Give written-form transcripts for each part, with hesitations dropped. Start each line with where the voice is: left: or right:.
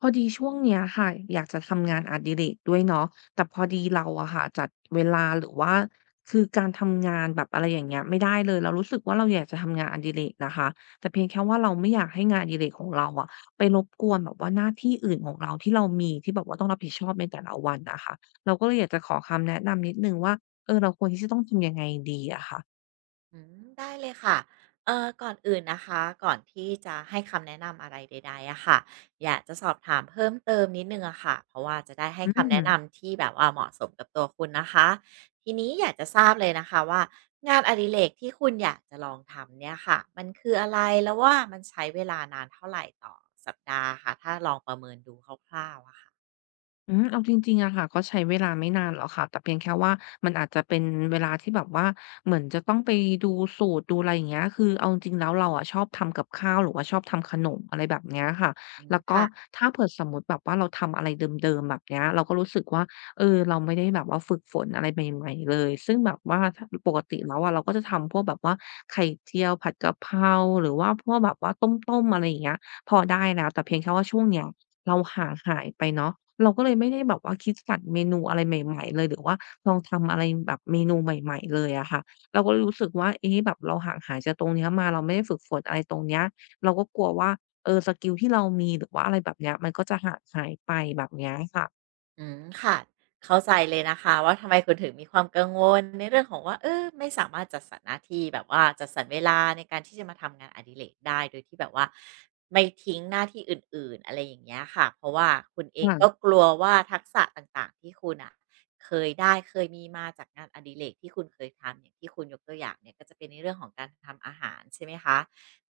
left: พอดีช่วงเนี้ยค่ะอยากจะทำงานอดิเรกด้วยเนาะแต่พอดีเราอะค่ะจัดเวลาหรือว่าคือการทำงานแบบอะไรอย่างเงี้ยไม่ได้เลยเรารู้สึกว่าเราอยากจะทำงานอดิเรกนะคะแต่เพียงแค่ว่าเราไม่อยากให้งานอดิเรกของเราอะไปรบกวนแบบว่าหน้าที่อื่นของเราที่เรามีที่แบบว่าต้องรับผิดชอบในแต่ละวันอะค่ะเราก็เลยอยากจะขอคำแนะนำนิดหนึ่งว่าเราควรที่จะต้องทำยังไงดีอะค่ะ
right: อืมได้เลยค่ะ ก่อนอื่นนะคะ ก่อนที่จะให้คำแนะนำอะไรใดๆอะค่ะอยากจะสอบถามเพิ่มเติมนิดนึ่งอะค่ะเพราะว่าจะได้ให้
left: อื
right: คำแนะ
left: ม
right: นำที่แบบว่าเหมาะสมกับตัวคุณนะคะ ทีนี้อยากจะทราบเลยนะคะว่างานอดิเรกที่คุณอยากจะลองทำเนี่ยค่ะ มันคืออะไรแล้วว่ามันใช้เวลานานเท่าไหรต่อสัปดาห์คะถ้าลองประเมินดูคร่าวๆอะค่ะ
left: อืมเอาจริงๆอะค่ะก็ใช้เวลาไม่นานหรอกค่ะแต่เพียงแค่ว่ามันอาจจะเป็นเวลาที่แบบว่าเหมือนจะต้องไปดูสูตรดูอะไรอย่างเงี้ยคือเอาจริงๆแล้วเราอะชอบทำกับข้าวหรือว่าชอบทำขนมอะไรแบบเนี้ยค่ะ
right: อืม
left: แล้วก็
right: ค่ะ
left: ถ้าเผื่อสมมุติแบบว่าเราทำอะไรเดิมๆแบบเนี้ยเราก็รู้สึกว่าเราไม่ได้แบบว่าฝึกฝนอะไรใหม่ๆเลยซึ่งแบบว่าถ้าปกติแล้วอะเราก็จะทำพวกแบบว่าไข่เจียวผัดกะเพราหรือว่าพวกแบบว่าต้มๆอะไรอย่างเงี้ยพอได้แล้วแต่เพียงแค่ว่าช่วงเนี้ย เราห่างหายไปเนาะเราก็เลยไม่ได้แบบว่าคิดสรรเมนูอะไรใหม่ๆเลยหรือว่าลองทำอะไรแบบเมนูใหม่ๆเลยอะค่ะเราก็รู้สึกว่าเอ๊ะแบบเราห่างหายจากตรงเนี้ยมาเราไม่ได้ฝึกฝนอะไรตรงเนี้ยเราก็กลัวว่าสกิลที่เรามีหรือว่าอะไรแบบเนี้ยมันก็จะห่างหายไปแบบเนี้ยค่ะ
right: อืมค่ะเข้าใจเลยนะคะว่าทำไมคุณถึงมีความกังวลในเรื่องของว่าเออไม่สามารถจัดสรรหน้าที่แบบว่าจัดสรรเวลาในการที่จะมาทำงานอดิเรกได้โดยที่แบบว่าไม่ทิ้งหน้าที่อื่นๆอะไรอย่างเงี้ยค่ะเพราะว่าคุณเองก็
left: ค่ะ
right: กลัวว่าทักษะต่างๆที่คุณอ่ะเคยได้เคยมีมาจากงานอดิเรกที่คุณเคยทำอย่างที่คุณยกตัวอย่างเนี่ยก็จะเป็นในเรื่องของการทำอาหารใช่ไหมคะ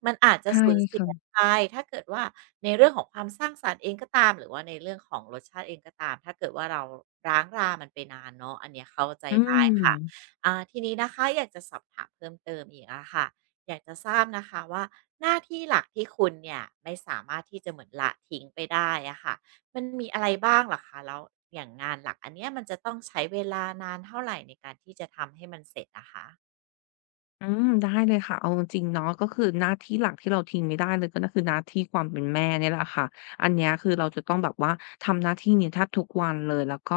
right: มันอาจจะ
left: ใช่
right: สูญเสีย
left: ค่ะ
right: ไปถ้าเกิดว่าในเรื่องของความสร้างสรรค์เองก็ตามหรือว่าในเรื่องของรสชาติเองก็ตามถ้าเกิดว่าเราร้างรามันไปนานเนาะอันเนี้ยเข้าใจ
left: อื
right: ได้ค่ะ
left: ม
right: อ่าทีนี้นะคะอยากจะสอบถามเพิ่มเติมอีกอะค่ะอยากจะทราบนะคะว่าหน้าที่หลักที่คุณเนี่ยไม่สามารถที่จะเหมือนละทิ้งไปได้อะค่ะมันมีอะไรบ้างเหรอคะแล้วอย่างงานหลักอันเนี้ยมันจะต้องใช้เวลานานเท่าไรในการที่จะทำให้มันเสร็จอะคะ
left: อืมได้เลยค่ะเอาจริงๆเนาะก็คือหน้าที่หลักที่เราทิ้งไม่ได้เลยก็คือหน้าที่ความเป็นแม่เนี่ยแหละค่ะอันเนี้ยคือเราจะต้องแบบว่าทำหน้าที่นี้แทบทุกวันเลยแล้วก็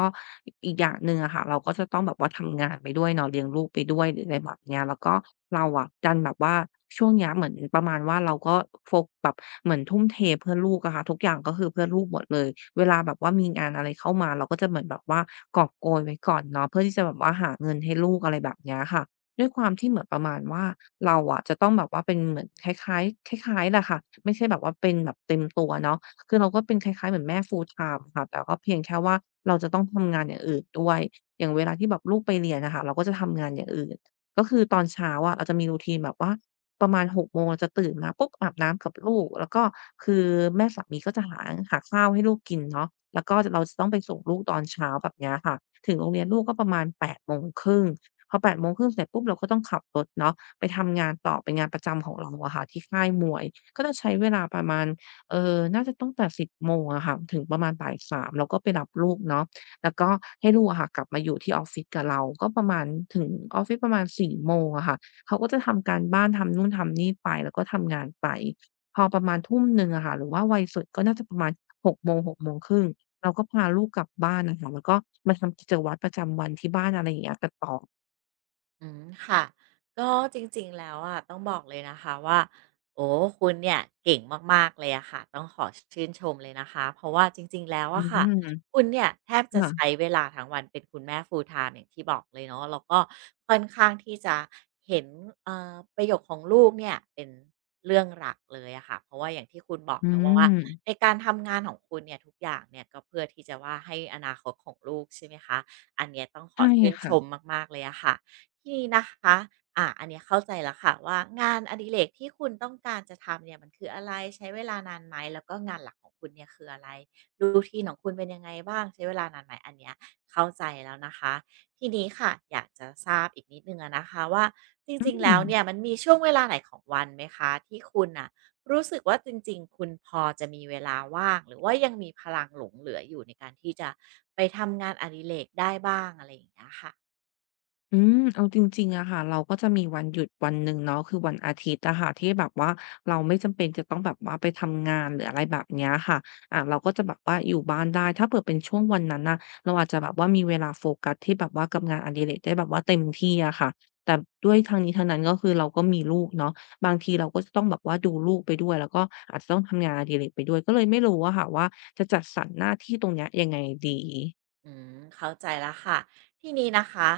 left: อีกอย่างหนึ่งอะค่ะเราก็จะต้องแบบว่าทำงานไปด้วยเนาะเลี้ยงลูกไปด้วยหรืออะไรแบบเนี้ยแล้วก็เราอะดันแบบว่าช่วงเนี้ยเหมือนประมาณว่าเราก็โฟกแบบเหมือนทุ่มเทเพื่อลูกอะค่ะทุกอย่างก็คือเพื่อลูกหมดเลยเวลาแบบว่ามีงานอะไรเข้ามาเราก็จะเหมือนแบบว่ากอบโกยไว้ก่อนเนาะเพื่อที่จะแบบว่าหาเงินให้ลูกอะไรแบบเนี้ยค่ะ ด้วยความที่เหมือนประมาณว่าเราอะจะต้องแบบว่าเป็นเหมือนคล้ายๆคล้ายๆแหละค่ะไม่ใช่แบบว่าเป็นแบบเต็มตัวเนาะคือเราก็เป็นคล้ายๆเหมือนแม่ full-time ค่ะแต่ก็เพียงแค่ว่าเราจะต้องทำงานอย่างอื่นด้วยอย่างเวลาที่แบบลูกไปเรียนน่ะค่ะเราก็จะทำงานอย่างอื่นก็คือตอนเช้าอะเราจะมี routine แบบว่าประมาณ6โมงเราจะตื่นมาปุ๊บอาบน้ำกับลูกแล้วก็คือแม่สามีก็จะหาข้าวให้ลูกกินเนาะแล้วก็จเราจะต้องไปส่งลูกตอนเช้าแบบเนี้ยค่ะถึงโรงเรียนลูกก็ประมาณแปดโมงครึ่ง พอ8:30เสร็จปุ๊บเราก็ต้องขับรถเนาะไปทำงานต่อเป็นงานประจำของเราอะค่ะที่ค่ายมวยก็จะใช้เวลาประมาณน่าจะตั้งแต่10มงอะค่ะถึงประมาณบ่ายสามเราก็ไปรับลูกเนาะแล้วก็ให้ลูกอะค่ะกลับมาอยู่ที่ออฟฟิศกับเราก็ประมาณถึงออฟฟิศประมาณสี่โมงอะค่ะเขาก็จะทำการบ้านทำนู่นทำนี่ไปแล้วก็ทำงานไปพอประมาณทุ่มหนึ่งอะค่ะหรือว่าไวสุดก็น่าจะประมาณหกโมงหกโมงครึ่งเราก็พาลูกกลับบ้านน่ะค่ะแล้วก็มาทำกิจวัตรประจำวันที่บ้านอะไรอย่างเงี้ยกันต่อ
right: อืมค่ะก็จริงๆแล้วอ่ะต้องบอกเลยนะคะว่าโอ้คุณเนี่ยเก่งมากๆเลยอะค่ะต้องขอชื่นชมเลยนะคะเพราะว่าจริงๆแล้ว
left: อื
right: อะค่ะ
left: ม
right: คุณเนี่ยแทบจะใช้
left: ค่ะ
right: เวลาทั้งวันเป็นคุณแม่ full time อย่างที่บอกเลยเนาะแล้วก็ค่อนข้างที่จะเห็นประโยคของลูกเนี่ยเป็นเรื่องหลักเลยอะค่ะเพราะว่าอย่างที่คุณบอก
left: อื
right: นะว่า
left: ม
right: ในการทำงานของคุณเนี่ยทุกอย่างเนี่ยก็เพื่อที่จะว่าให้อนาคตของลูกใช่ไหมคะอันเนี้ยต้องขอ
left: ใช่
right: ชื่นช
left: ค่ะ
right: มมากๆเลยอะค่ะ ทีนี้นะคะ อ่าอันเนี้ยเข้าใจแล้วค่ะว่างานอดิเรกที่คุณต้องการจะทำเนี่ยมันคืออะไรใช้เวลานานไหมแล้วก็งานหลักของคุณเนี่ยคืออะไรรูทีนของคุณเป็นยังไงบ้างใช้เวลานานไหมอันเนี้ยเข้าใจแล้วนะคะทีนี้ค่ะอยากจะทราบอีกนิดนึงอะนะคะว่าจ
left: อื
right: ริงๆแล้ว
left: ม
right: เนี่ยมันมีช่วงเวลาไหนของวันไหมคะที่คุณอ่ะรู้สึกว่าจริงๆคุณพอจะมีเวลาว่างหรือว่ายังมีพลังหลงเหลืออยู่ในการที่จะไปทำงานอดิเรกได้บ้างอะไรอย่างเงี้ยค่ะ
left: อืมเอาจริงๆอะค่ะเราก็จะมีวันหยุดวันหนึ่งเนาะคือวันอาทิตย์อะค่ะที่แบบว่าเราไม่จำเป็นจะต้องแบบว่าไปทำงานหรืออะไรแบบเนี้ยค่ะอ่าเราก็จะแบบว่าอยู่บ้านได้ถ้าเผื่อเป็นช่วงวันนั้นน่ะเราอาจจะแบบว่ามีเวลาโฟกัสที่แบบว่ากับงานอดิเรกได้แบบว่าเต็มที่อะค่ะแต่ด้วยทั้งนี้ทั้งนั้นก็คือเราก็มีลูกเนาะบางทีเราก็จะต้องแบบว่าดูลูกไปด้วยแล้วก็อาจจะต้องทำงานอดิเรกไปด้วยก็เลยไม่รู้อะค่ะว่าจะจัดสรรหน้าที่ตรงเนี้ยยังไงดี
right: อืมเข้าใจแล้วค่ะที่นี้นะคะ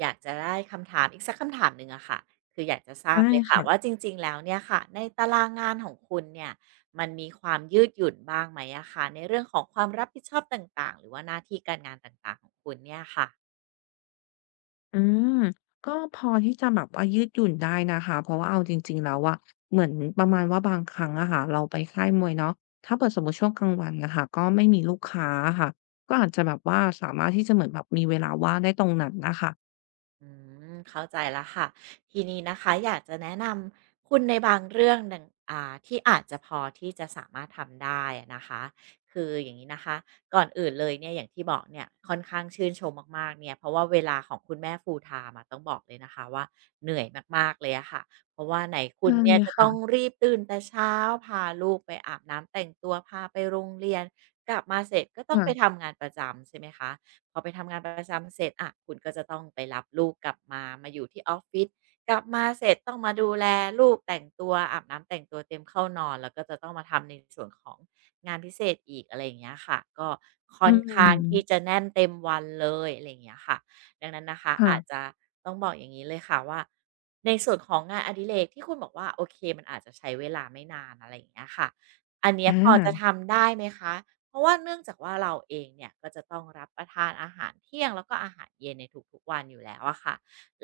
right: อยากจะได้คำถามอีกสักคำถามหนึ่งอะค่ะคืออยากจะทราบ
left: ได้
right: เลยค่ะ
left: ค่ะ
right: ว่าจริงๆ แล้วเนี่ยค่ะในตารางงานของคุณเนี่ยมันมีความยืดหยุ่นบ้างไหมอะคะในเรื่องของความรับผิดชอบต่างๆหรือว่าหน้าที่การงานต่างๆของคุณเนี่ยค่ะ
left: อืมก็พอที่จะแบบว่ายืดหยุ่นได้นะคะเพราะว่าเอาจริงๆแล้วอะเหมือนประมาณว่าบางครั้งอะค่ะเราไปค่ายมวยเนาะถ้าเปิดสมมติช่วงกลางวันนะคะก็ไม่มีลูกค้าอะค่ะก็อาจจะแบบว่าสามารถที่จะเหมือนแบบมีเวลาว่างได้ตรงนั้นน่ะค่ะ
right: อืมเข้าใจแล้วค่ะทีนี้นะคะอยากจะแนะนำคุณในบางเรื่องหนึ่งอ่าที่อาจจะพอที่จะสามารถทำได้อะนะคะคืออย่างนี้นะคะก่อนอื่นเลยเนี่ยอย่างที่บอกเนี่ยค่อนข้างชื่นชมมากๆเนี่ยเพราะว่าเวลาของคุณแม่ฟู l l t e อะต้องบอกเลยนะคะว่าเหนื่อยมากๆเลยอะค่ะเพราะว่าไหนคุณ
left: ใช่
right: เนี่ยจะต้
left: ค่ะ
right: องรีบตื่นแต่เช้าพาลูกไปอาบน้ำแต่งตัวพาไปโรงเรียนกลับมาเสร็จก็ต้องไป
left: ค่ะ
right: ทำงานประจำใช่ไหมคะ พอไปทำงานประจำเสร็จอะคุณก็จะต้องไปรับลูกกลับมามาอยู่ที่ออฟฟิศกลับมาเสร็จต้องมาดูแลลูกแต่งตัวอาบน้ำแต่งตัวเตรียมเข้านอนแล้วก็จะต้องมาทำในส่วนของงานพิเศษอีกอะไรอย่างเงี้ยค่ะก็ค่
left: อื
right: อนข้าง
left: ม
right: ที่จะแน่นเต็มวันเลยอะไรอย่างเงี้ยค่ะดังนั้นนะคะ
left: ค่ะ
right: อาจจะต้องบอกอย่างนี้เลยค่ะว่าในส่วนของงานอดิเรกที่คุณบอกว่าโอเคมันอาจจะใช้เวลาไม่นานอะไรอย่างเงี้ยค่ะอันเนี้
left: อ
right: ยพอจะ
left: า
right: ทำได้ไหมคะ เพราะว่าเนื่องจากว่าเราเองเนี่ยก็จะต้องรับประทานอาหารเที่ยงแล้วก็อาหารเย็นในทุกๆวันอยู่แล้วอะค่ะ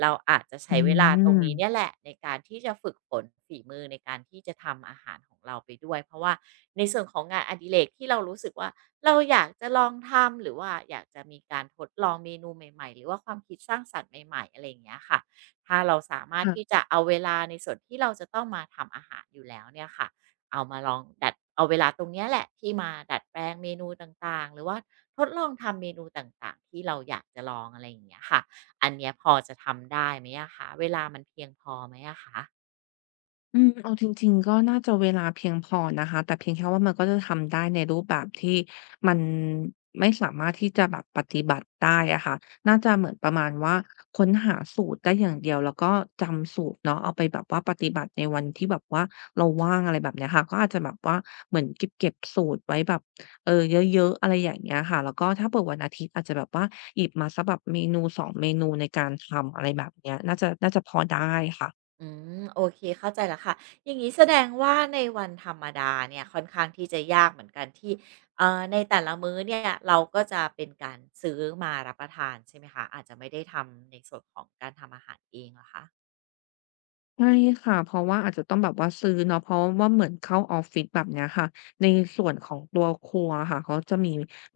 right: เราอาจจะ
left: อื
right: ใช้เวลาตรง
left: ม
right: นี้เนี่ยแหละในการที่จะฝึกฝนฝีมือในการที่จะทำอาหารของเราไปด้วยเพราะว่าในส่วนของงานอดิเรกที่เรารู้สึกว่าเราอยากจะลองทำหรือว่าอยากจะมีการทดลองเมนูใหม่ๆหรือว่าความคิดสร้างสรรค์ใหม่ๆอะไรอย่างเงี้ยค่ะถ้าเราสามารถที่
left: ค่ะ
right: จะเอาเวลาในส่วนที่เราจะต้องมาทำอาหารอยู่แล้วเนี่ยค่ะ เอามาลองดัดเอาเวลาตรงเนี้ยแหละที่มาดัดแปลงเมนูต่างๆหรือว่าทดลองทำเมนูต่างๆที่เราอยากจะลองอะไรอย่างเงี้ยค่ะอันเนี้ยพอจะทำได้ไหมอะคะเวลามันเพียงพอไหมอะคะ
left: เอาจริงๆก็น่าจะเวลาเพียงพอนะคะแต่เพียงแค่ว่ามันก็จะทำได้ในรูปแบบที่มันไม่สามารถที่จะแบบปฏิบัติได้อะค่ะน่าจะเหมือนประมาณว่าค้นหาสูตรได้อย่างเดียวแล้วก็จำสูตรเนาะเอาไปแบบว่าปฏิบัติในวันที่แบบว่าเราว่างอะไรแบบเนี้ยค่ะก็อาจจะแบบว่าเหมือนเก็บเก็บสูตรไว้แบบเออเยอะๆอะไรอย่างเงี้ยค่ะแล้วก็ถ้าเผื่อวันอาทิตย์อาจจะแบบว่าหยิบมาสักแบบเมนูสองเมนูในการทำอะไรแบบเนี้ยน่าจะพอได้ค่ะ
right: อืมโอเคเข้าใจแล้วค่ะอย่างนี้แสดงว่าในวันธรรมดาเนี่ยค่อนข้างที่จะยากเหมือนกันที่ในแต่ละมื้อเนี่ยเราก็จะเป็นการซื้อมารับประทานใช่ไหมคะอาจจะไม่ได้ทำในส่วนของการทำอาหารเองเหรอคะ
left: ใช่ค่ะเพราะว่าอาจจะต้องแบบว่าซื้อเนาะเพราะว่าเหมือนเข้าออฟฟิศแบบเนี้ยค่ะในส่วนของตัวครัวค่ะเขาจะมี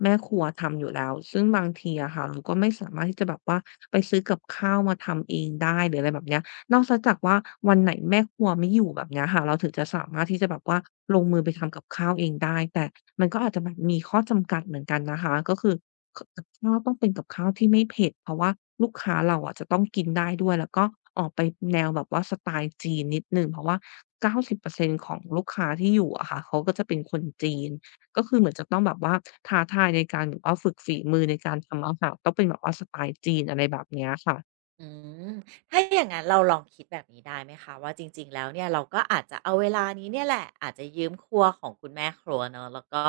left: แม่ครัวทำอยู่แล้วซึ่งบางทีอะค่ะเราก็ไม่สามารถที่จะแบบว่าไปซื้อกับข้าวมาทำเองได้หรืออะไรแบบเนี้ยนอกจากว่าวันไหนแม่ครัวไม่อยู่แบบเนี้ยค่ะเราถึงจะสามารถที่จะแบบว่าลงมือไปทำกับข้าวเองได้แต่มันก็อาจจะแบบมีข้อจำกัดเหมือนกันนะคะก็คือ ขกับข้าวต้องเป็นกับข้าวที่ไม่เผ็ดเพราะว่าลูกค้าเราอะจะต้องกินได้ด้วยแล้วก็ออกไปแนวแบบว่าสไตล์จีนนิดหนึ่งเพราะว่า90%ของลูกค้าที่อยู่อะค่ะเขาก็จะเป็นคนจีนก็คือเหมือนจะต้องแบบว่าท้าทายในการแบบว่าฝึกฝีมือในการทำอาหารต้องเป็นแบบว่าสไตล์จีนอะไรแบบเนี้ยค่ะ
right: อืมถ้าอย่างนั้นเราลองคิดแบบนี้ได้ไหมคะว่าจริงๆแล้วเนี่ยเราก็อาจจะเอาเวลานี้เนี่ยแหละอาจจะยืมครัวของคุณแม่ครัวเนาะแล้วก็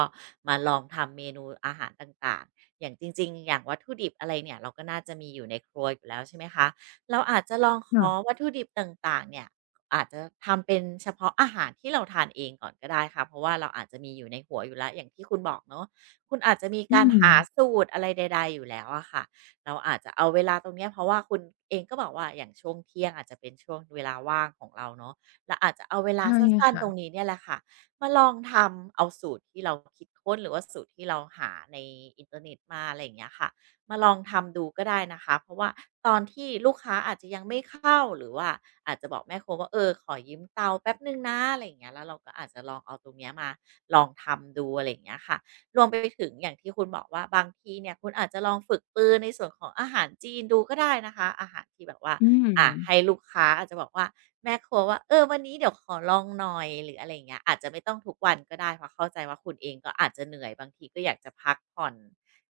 right: มาลองทำเมนูอาหารต่างๆอย่างจริงๆอย่างวัตถุดิบอะไรเนี่ยเราก็น่าจะมีอยู่ในครัวอยู่แล้วใช่ไหมคะเราอาจจะลองขอ
left: ค่ะ
right: วัตถุดิบต่างๆเนี่ยอาจจะทำเป็นเฉพาะอาหารที่เราทานเองก่อนก็ได้ค่ะเพราะว่าเราอาจจะมีอยู่ในหัวอยู่แล้วอย่างที่คุณบอกเนาะคุณอาจจะมี
left: อื
right: การ
left: ม
right: หาสูตรอะไรใดๆอยู่แล้วอะค่ะ เราอาจจะเอาเวลาตรงเนี้ยเพราะว่าคุณเองก็บอกว่าอย่างช่วงเที่ยงอาจจะเป็นช่วงเวลาว่างของเราเนาะเราอาจจะเอาเวลา
left: ใช่
right: สั้นๆต
left: ค่ะ
right: รงนี้เนี่ยแหละค่ะมาลองทำเอาสูตรที่เราคิดค้นหรือว่าสูตรที่เราหาในอินเทอร์เน็ตมาอะไรอย่างเงี้ยค่ะมาลองทำดูก็ได้นะคะเพราะว่าตอนที่ลูกค้าอาจจะยังไม่เข้าหรือว่าอาจจะบอกแม่ครัวว่าเออขอยืมเตาแป๊บหนึ่งนะอะไรอย่างเงี้ยแล้วเราก็อาจจะลองเอาตรงเนี้ยมาลองทำดูอะไรอย่างเงี้ยค่ะ รวมไปถึงอย่างที่คุณบอกว่าบางทีเนี่ยคุณอาจจะลองฝึกปรือในส่วนของอาหารจีนดูก็ได้นะคะอาหารที่แบบว่า
left: อืม
right: ให้ลูกค้าอาจจะบอกว่าแม่ครัวว่าเออวันนี้เดี๋ยวขอลองหน่อยหรืออะไรอย่างเงี้ยอาจจะไม่ต้องทุกวันก็ได้เพราะเข้าใจว่าคุณเองก็อาจจะเหนื่อยบางทีก็อยากจะพักผ่อน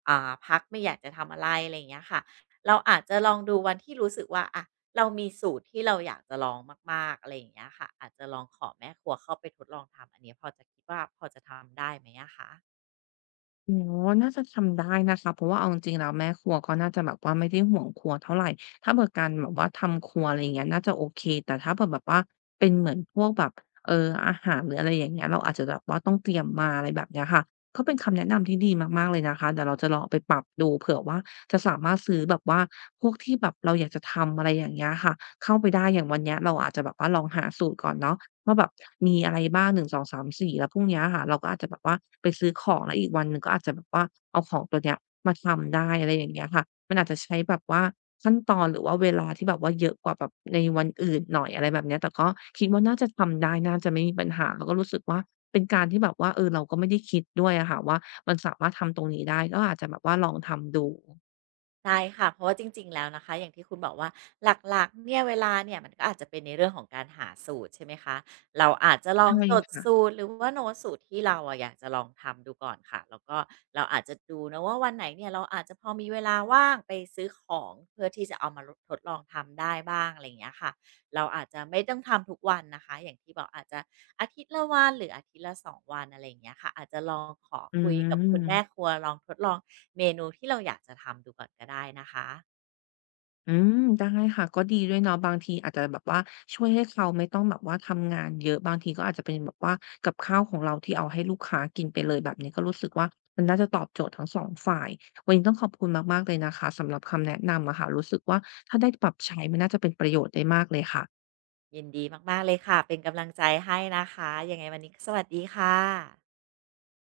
right: พักไม่อยากจะทำอะไรอะไรอย่างเงี้ยค่ะเราอาจจะลองดูวันที่รู้สึกว่าอะเรามีสูตรที่เราอยากจะลองมากๆอะไรอย่างเงี้ยค่ะอาจจะลองขอแม่ครัวเข้าไปทดลองทำอันนี้พอจะคิดว่าพอจะทำได้ไหมอะคะ
left: อ๋อน่าจะทำได้นะคะเพราะว่าเอาจริงๆแล้วแม่ครัวก็น่าจะแบบว่าไม่ได้ห่วงครัวเท่าไรถ้าเผื่อการแบบว่าทำครัวอะไรอย่างเงี้ยน่าจะโอเคแต่ถ้าเผื่อแบบว่าเป็นเหมือนพวกแบบเอ่ออาหารหรืออะไรอย่างเงี้ยเราอาจจะแบบว่าต้องเตรียมมาอะไรแบบเนี้ยค่ะก็เป็นคำแนะนำที่ดีมากๆเลยนะคะเดี๋ยวเราจะลองเอาไปปรับดูเผื่อว่าจะสามารถซื้อแบบว่าพวกที่แบบเราอยากจะทำอะไรอย่างเงี้ยค่ะเข้าไปได้อย่างวันเนี้ยเราอาจจะแบบว่าลองหาสูตรก่อนเนาะ ว่าแบบมีอะไรบ้าง1 2 3 4แล้วพรุ่งเนี้ยค่ะเราก็อาจจะแบบว่าไปซื้อของแล้วอีกวันหนึ่งก็อาจจะแบบว่าเอาของตัวเนี้ยมาทำได้อะไรอย่างเงี้ยค่ะมันอาจจะใช้แบบว่าขั้นตอนหรือว่าเวลาที่แบบว่าเยอะกว่าแบบในวันอื่นหน่อยอะไรแบบเนี้ยแต่ก็คิดว่าน่าจะทำได้น่าจะไม่มีปัญหาแล้วก็รู้สึกว่าเป็นการที่แบบว่าเออเราก็ไม่ได้คิดด้วยอะค่ะว่ามันสามารถทำตรงนี้ได้ก็อาจจะแบบว่าลองทำดู
right: ได้ค่ะเพราะว่าจริงๆแล้วนะคะอย่างที่คุณบอกว่าหลักๆเนี่ยเวลาเนี่ยมันก็อาจจะเป็นในเรื่องของการหาสูตรใช่ไหมคะเราอาจจะลอง
left: ใช่
right: จด
left: ค่ะ
right: สูตรหรือว่าโน้ตสูตรที่เราอะอยากจะลองทำดูก่อนค่ะแล้วก็เราอาจจะดูนะว่าวันไหนเนี่ยเราอาจจะพอมีเวลาว่างไปซื้อของเพื่อที่จะเอามาทดลองทำได้บ้างอะไรอย่างเงี้ยค่ะเราอาจจะไม่ต้องทำทุกวันนะคะอย่างที่บอกอาจจะ อาทิตย์ละวันหรืออาทิตย์ละ2 วันอะไรอย่างเงี้ยค่ะอาจจะลองขอ
left: อื
right: คุยกับคุณแม่ค
left: ม
right: รัวลองทดลองเมนูที่เราอยากจะทำดูก่อนก็ได้นะคะ
left: ได้ค่ะก็ดีด้วยเนาะบางทีอาจจะแบบว่าช่วยให้เขาไม่ต้องแบบว่าทำงานเยอะบางทีก็อาจจะเป็นแบบว่ากับข้าวของเราที่เอาให้ลูกค้ากินไปเลยแบบนี้ก็รู้สึกว่ามันน่าจะตอบโจทย์ทั้งสองฝ่ายวันนี้ต้องขอบคุณมากๆเลยนะคะสำหรับคำแนะนำอะค่ะรู้สึกว่าถ้าได้ปรับใช้มันน่าจะเป็นประโยชน์ได้มากเลยค่ะ
right: ยินดีมากๆเลยค่ะเป็นกำลังใจให้นะคะยังไงวันนี้สวัสดีค่ะ